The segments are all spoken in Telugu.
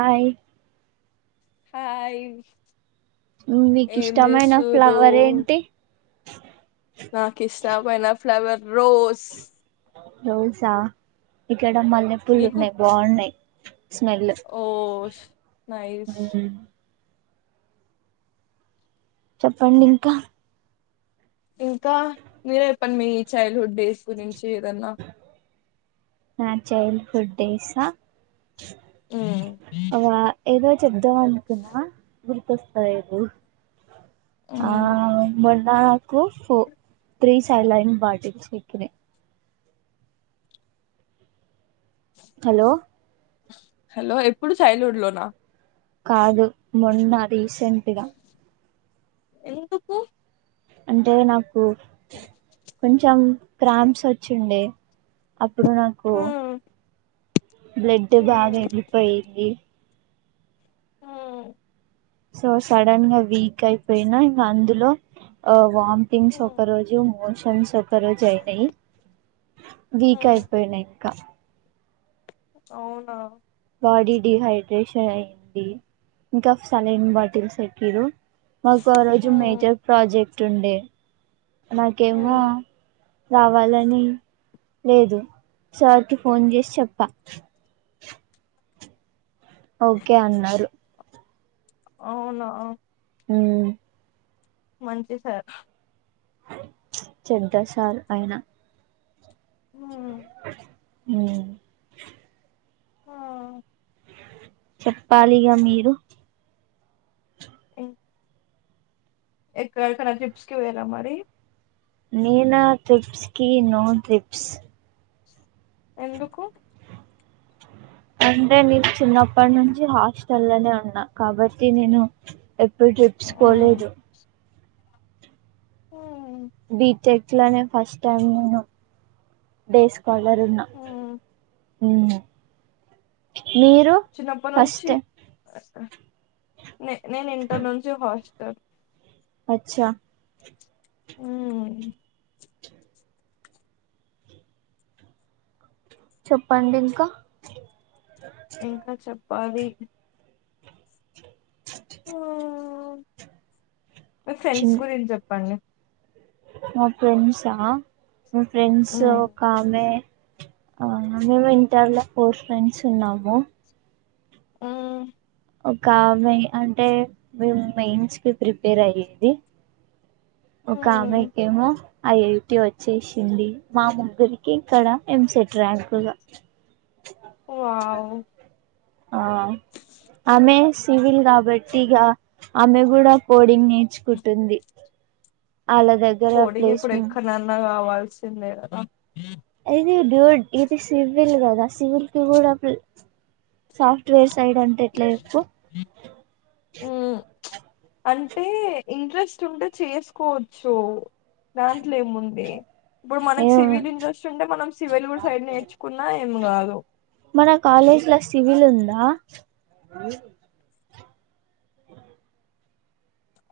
హాయ్ హా ఇ మీకు ఇష్టమైన ఫ్లవర్ ఏంటి నాకు ఇష్ట పైన ఫ్లవర్ రోజ్ రోస్ ఆ ఇక్కడ మల్లెపులు మీకు ఉన్నాయి బాగున్నాయి స్మెల్ ఓ నైస్ చెప్పండి ఇంకా ఇంకా మీరే చెప్పండి మీ చైల్డ్ హుడ్ డేస్ గురించి ఏదన్న నా చైల్డ్ హుడ్ డేసా మ్మ్ అ ఏదో చెప్దాం అనుకున్నా గుర్తొస్తలేదు ఆ మ్మ్ మ నాకు ఫ త్రీ సైల్డ్లన్ బాటిల్స్ ఎకినయి హలో హలో ఎప్పుడు చైల్డ్వుడ్ లోనా కాదు మొన్న రీసెంట్గా ఎందుకు అంటే నాక్ కొంచెం క్రామ్స్ వచ్చిండే అప్ ప్పుడునాకు మ్మ్ బ్లడ్ బాగా మ్మ్ వెళ్ళిపోయింది హ్మ్ సో సడన్ గా వీక్ అయిపోయినా ఇంకా అందులో ఆ వాంథింగ్స్ మ్మ్ ఒకరోజు మోష్ స్ ఒక రజు ఆయిన్ అయిి వీక్ మ్మ్ అయిపోయినా ఇంకా [unintelligible] అవునా బాడీ డీహైడ్రేషన్ అయ్యింది ఇంకా సెలైన్ బాటిల్స్ ఎకిరు మాకు ఆ రోజు మ్మ్ మేజర్ ప్రాజెక్ట్ రం [unintelligible] నాకేమో మ్మ్ రావాలని లేదు సార్కి ఫోన్ చేసి చెప్పా ఓకే అన్నారు అవునా హ్మ్ మంచి సార్ చెడ్డ సార్ ఆయన మ్మ్ హ్మ్ ఆ చెప్పాలిగా మీరు అ [unintelligible] ఎక్కడక్కనా ట్రిప్స్కి పోయినర మరి [unintelligible] నేనా ట్రిప్స్ కి నో ట్రిప్స్ ఎందుకు అంటే నేను చిన్నప్పటి నుంచి హాస్టల్ లోనే ఉన్నా కాబట్టి నేను ఎప్పుడు ట్రిప్స్ హ్మ్ పోలేదు ఇంట్లోనే ఫస్ట్ టైం నేను డేస్ వలను [unintelligible] మ్మ్ మీరు చిన్నప్పటి నుంచి ఫస్ట్ నే నేను ఇంటర్ నుంచి హాస్టల్ అచ్చా హ్మ్మ్ చెప్పండి ఇంకా ఇంకా చెప్ పది హ్మ్ ఫ్రెండ్స్ చిన్ గురించి చెప్పండి మా ఫ్రెండ్స్ ఆ మా ఫ్రెండ్స్ హ్మ్ ఒక ఆమె ఆ మేము ఇంటర్ లో ఫోర్ ఫ్రెండ్స్ ఉన్నాము హ్మ్ ఒక ఆమె అంటే మెయిన్స్ కి ప్రిపేర్ అయ్యేది హ్మ్ ఒకకామెకేమో ఐ ఐటి వచ్చేసింది మా ముగ్గురికి ఇక్కడ ఎంసెట్ ట్రాకుగా వావ్ ఆ అమె సివిల్ గ బర్టిగా అమె కూడా పో డింగ్ నేర్చుకుంటుంది వాళ్ళ దగ్గర కోడింగ్ ఇప్పుడు ప్లేస్మెంట్ ఎక్కనన్నా కావాల్సిందే కదా హ ఇది డ్యూడ్ ఇది సివిల్ కదా సివిల్ కి కూడా సాఫ్ట్వేర్స్ సైడ్ అంటే ఎట్లా చెప్పు హ్మ్ అంటే ఇంట్రెస్ట్ ఉంటే చేసుకోవచ్చు దాంట్లో ఏం ఉంది ఇప్పుడు మనకి సివిల్ ఇంట్రెస్ట్ ఉంటే మనం సివిల్ కూడా సైడ్ నేర్చుకున్నా ఏం కాదు ఆ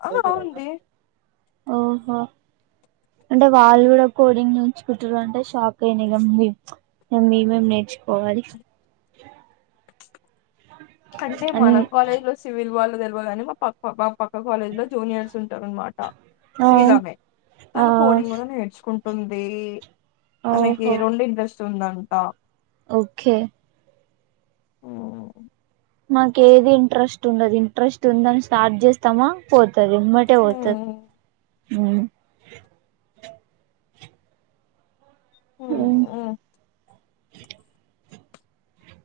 ఆ అవుంది ఓహో అంటే వాళ్ళు కూడా కోడింగ్ నేర్చుకుంటురు అంటే షాక్ అయినా ఇగ మేమేం నేర్చుకోవాలి అంటే అని మన కాలేజ్ లో సివిల్ వాళ్ళు తెల్వగానే మా పా పా కాలేజ్ లో జూనియర్స్ ఉంటారు అనమాట ఆ సివిల్ ఆమె ఆ తను కోడింగ్ కూడా నేర్చుకుం ఉంది తనకి ఓహో రెండు ఇంట్రెస్ట్ వస్తుందంట ఓకే ఓ మాకు ఏది ఇంట్రెస్ట్ ఉండదు ఇంట్రెస్ట్ ఉందని స్టార్ట్ చేస్తామా పోతది ఎమ్మటే పోతది ఉమ్, హ్మ్ ఉమ్, ఉం ఉమ్.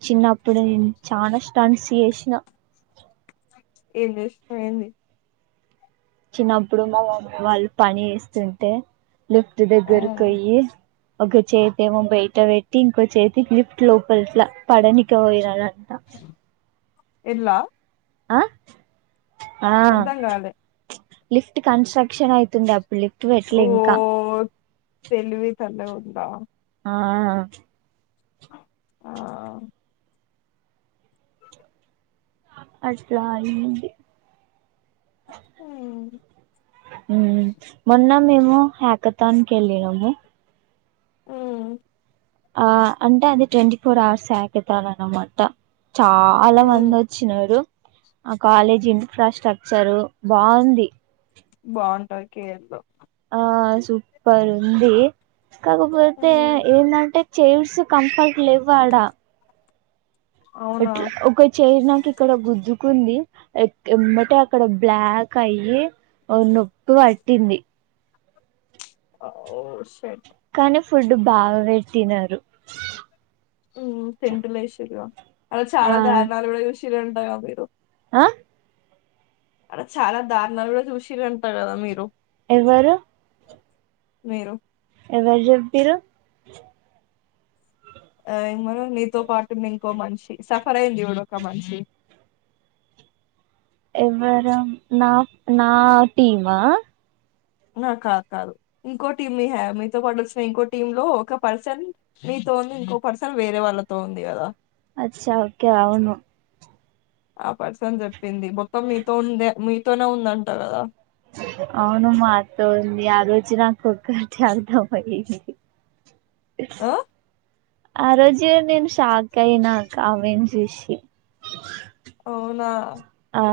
చిన్నప్పుడు నేను చాలా స్టంట్స్ చేసిన ఏంది ఎమైంది చిన్నప్పుడు మా మమ్మి వాళ్ళు పని చేస్తుంటే లిఫ్ట్ దగ్గరకి ఉమ్, పోయ్యి ఒక చేతి ఏమో బయట పెట్టి ఇంకో చేతిలిప్ లోపలట్లా పడని [unintelligible] అంట ఎల్లా ఆ ఆ అర్థం కాలే లిఫ్ట్ కన్స్ట్రక్షన్ ఐతుండే అప్ లిఫ్ట్ ఓ పెట్లే ఇంకా తెలివి సళ్ళగుండా ఆ ఆ అట్లా అయింది ఉం ఉం మొన్న మేము హ్యాకతానికి ఎళ్ళినము ఉం ఆ అంటే అది ట్వంటీ ఫోర్ అవర్స్ హ్యకతాన్ అన్నమాట చాలా ఉమ్. మంది వచ్చినారు ఆ కాలేజ్ ఇన్ఫ్రాస్ట్రక్చరు బాగుంది బాగుంటాయి కేర్లో ఆ సూపర్ ఉంది కాకపోతే ఏందంటే చేర్స్ కంఫర్ట్ లెవ్వాడా అవునా ఎట్లా ఒక చైర్ నాకి ఇక్కడ గుద్దు కుంది ఎంబటే అక్కడ బ్లాక్ అయ్యి ఓ నొప్పి పట్టింది ఓ షెట్ కానీ ఫుడ్ బాగా పెట్టినారు ఉం టెంటులేషిర్రు గా అడ ఆ చాలా దారునాలు కూడా చూసి శిర్రాంటగా మీరు అ అడ చాలా దారుణాలు కూడా చూసి అంట కదా మీరు ఎవరు మీరు ఎవరు చెప్పిడ్రు ఆ ఏమోరా నీతో పాటు మింకో మనిషి సఫర్ అయింది యూడు ఒక మనిషి ఎవర నా నా టీమా నా కాదు కాదు ఇంకో టీం మీ హ మీతో పాటు వచ్చిన ఇంకో టీమ్ లో ఒక పర్సన్ మీతో ఉంది ఇంకో పర్సన్ వేరే వాళ్ళతో ఉంది కదా అచ్చా ఓకే అవును ఆ పర్సన్ చెప్పింది బొక్క మీతో ఉందే మీతోనే ఉందంట కదా అవును మాతో వుంది ఆ రోజ నా కొక్కటి అర్థమైంది ఆ ఆ రోజు నేను షాక్ అయినాకమెన్ చూసి అవునా ఆ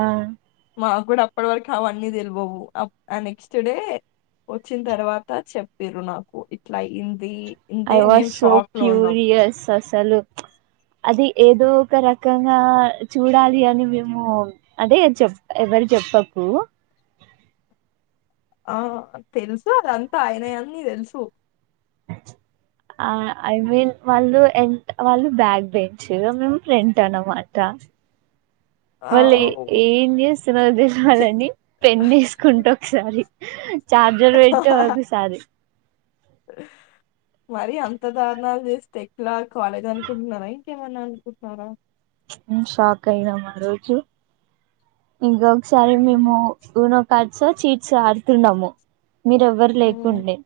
మా కూడా అప్పటి వరకు అవన్నీ తెలివవు అప్ ఆ నెక్స్ట్ డే వచ్చిన తర్వాత చెపిడ్రు నాకు ఇట్లా అయింది అంటే ఐ మేము వాస్ సో షాక్ లో ఉన్నాం క్యూరియస్ అసలు అది ఏదో ఒక రక క్కంగా చూడాలి అని మేము అదే చెప్ప ఎవరు చెప్పకు ఆ తెలుసు అదంతా ఆయన అన్నీ తెలుసు ఆ ఐ మీన్ వాళ్ళు ఎ వాళ్ళు బ్యాగ్ బెంచరు మేము ఫ్రెట్ అన అన్నమాట ఆ వాళ్ళు ఎ ఏం చేస్తున ఛీ తెలవాలని పెన్నేసుకుంట ఒకసారి చార్జర్ పెట్టు ఒకసారి మరి అంత దారణాలు చేస్తే ఎట్లా కాలేదు అనుకుంటున్నారా ఇంకేమన్నా అనుకుంటున్నారా ప్చ్ మేం షాక్ అయినం ఆ రోజు ఇంకొకసారి హ్మ్ మేము గునం కట్సా చీట్స్ ఆడుతున్నాము మీరెవ్వరు హ్మ్ లేకుండే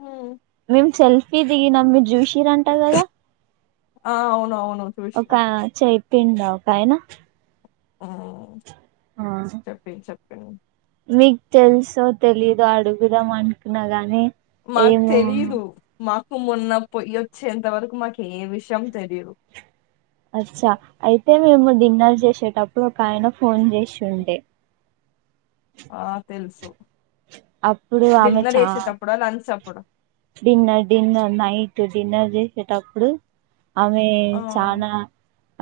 హ్మ్ మీమ్ సెల్ఫీ దిగి నమ్ మీ జ్యూష్ కిరంట కదా ఆ అవునవును చూసిన ఒకా చెప్ తిండా ఒకాయనా ఆ చెప్పిన్ చెప్ మీకు తెలుసో తెలీదు అడుగుదాం అనుకున్నా గాని మాక్ ఏమో తెలీదు మాక్ హు మొన్న పొయ్యి వచ్చేంత వరకు మాకు ఏం విషయం తెలిదు అచ్చా అయితే మేము డిన్నర్ చేసేటప్పుడు ఒక ఆయన ఫోన్ చేసి ఉండే ఆ తెలుసు అప్పుడు ఆమె చా కూడ డిన్నర్ డిన్నర్ నైట్ డిన్నర్ చేసేటప్పుడు అమె ఆ చనా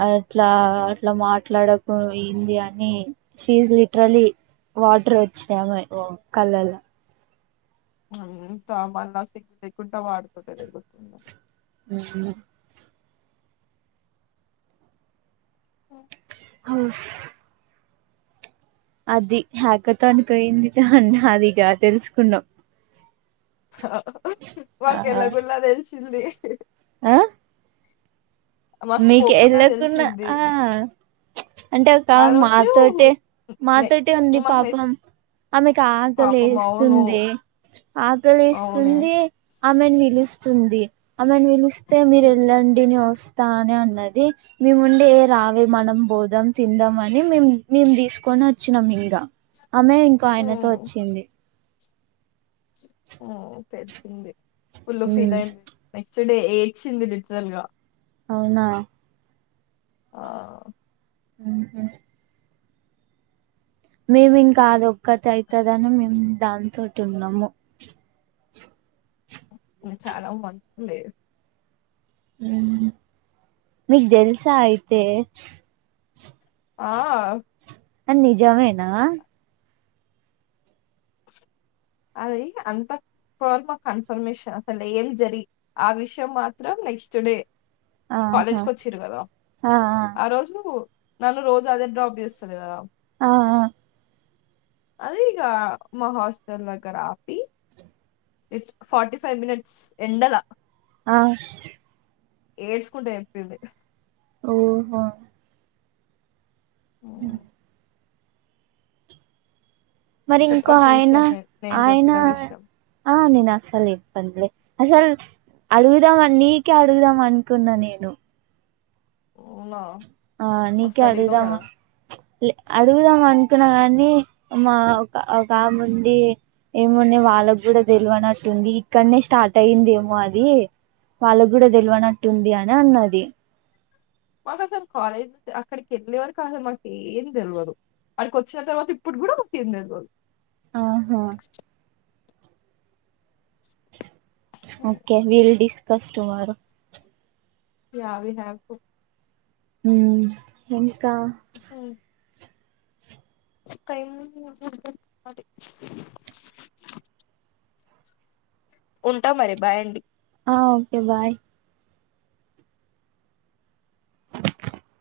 అట్లా అట్లా మాట్లాడకపోయింది అని చిజ్ లిటరలీ వాటర్ వచ్చాము కళలో నా సిగ్గు లేకుంట వాడుతు దగుతుంద హు ఓ [unintelligible] ఉఫ్ అది హ్యాక త అనిపోయింది అ అదిగా తెలుసుకున్నాం ఆ వాక ఎలా గుల్లాదన్ [unintelligible] ఆ మాకు మీకు పోకున్నా ఎళ్ళకున్నా తెలిసింది అంటే ఒక ఆ రోజు మాతోటే మె మాతోటే ఉంది మాకు పాపం మెస్ ఆమెకి ఆకలి పాపం అవును వేస్తుంది ఆకలి అవునే వేస్తుంది ఆమె పిలుస్తుంది అమెను పిలిస్తే మీరు ఉమ్, వెళ్ళండి నిను వస్త స్తానే అన్నది మేముండే ఏ రావే మనం బోదాం తిందాంమని మేం మేము తీసుకొని వచ్చినాం ఇంకా ఆమె ఇంకో ఆయనతో ఉమ్, వచ్చింది ఉ తెలిసింది ఫులు ఉమ్ ఫీల్యింది ఎస్టేడే ఏడ్చింది లిటరల్ గా అవునా ఆ [unintelligible] మేము ఇంకా అది ఒక్కతీ అయీతాది మేము దాని తోటి ఉన్నాము చాలా మంచింది మీగ్ తెలుసా అయితే ఎచ్ ఆ అ నిజమేనా అది అంత ప్రమా కన్ఫర్మేషన్ అసలు ఏం జరి ఆ విషయం మాత్రం నెక్స్ట్ డే ఆహా కాలేజ్కి వచిరు కదా ఆ ఆ రోజు నన్ను రోజు అదే డ్రాప్ చేస్తాది గదా ఆ ఆ అదే ఈక మహాస్ దగ్గర ఆపి ఇట్ ఫోార్టీ ఫైవ్ మనిట్స్ ఎండలా ఆ ఏడ్చుకుంటే చెప్పింది ఓహో హోమ్ ఉమ్, మ మరింకో చెప్పకు ఈ ఆయన విషయం నేను నేను ఆయన చెప్పిన విషయం ఆ నేనా సలు ఇబ్బంది లే అసల్ అడుగుదాం అని నీకే అడుగుదాం అనుకున్నా నేను ఊ నా ఆ నీకే అడుగుదామని లే అడుగుదాం అన్ క్కునా గాని మా ఒక ఓక ఆముంది ఏముండే వాళ్ళకు కూడా తెల్వనట్టుంది ఇక్కడనే స్టార్ట్ అయ్యుందేమో అది వాళ్ళకి కూడా తెల్వనట్టుంది అని అన్నది మాకు అసలు కాలేజీ [inaudible] అక్కడికెళ్ళే వరకు అసలు మాకు ఏం తెల్వదు అడికి వచ్చిన తర్వాత ఇప్పుడు కూడా మాకేం తెల్వదు ఆహా ఓకే విల్ డిస్కస్ టుమారో యావి హ్యాపో హ్మ్ థ్యాంక్స్ కా కైము [unintelligible] ఉంటా మరి బాయండి ఆ ఓకే బాయ్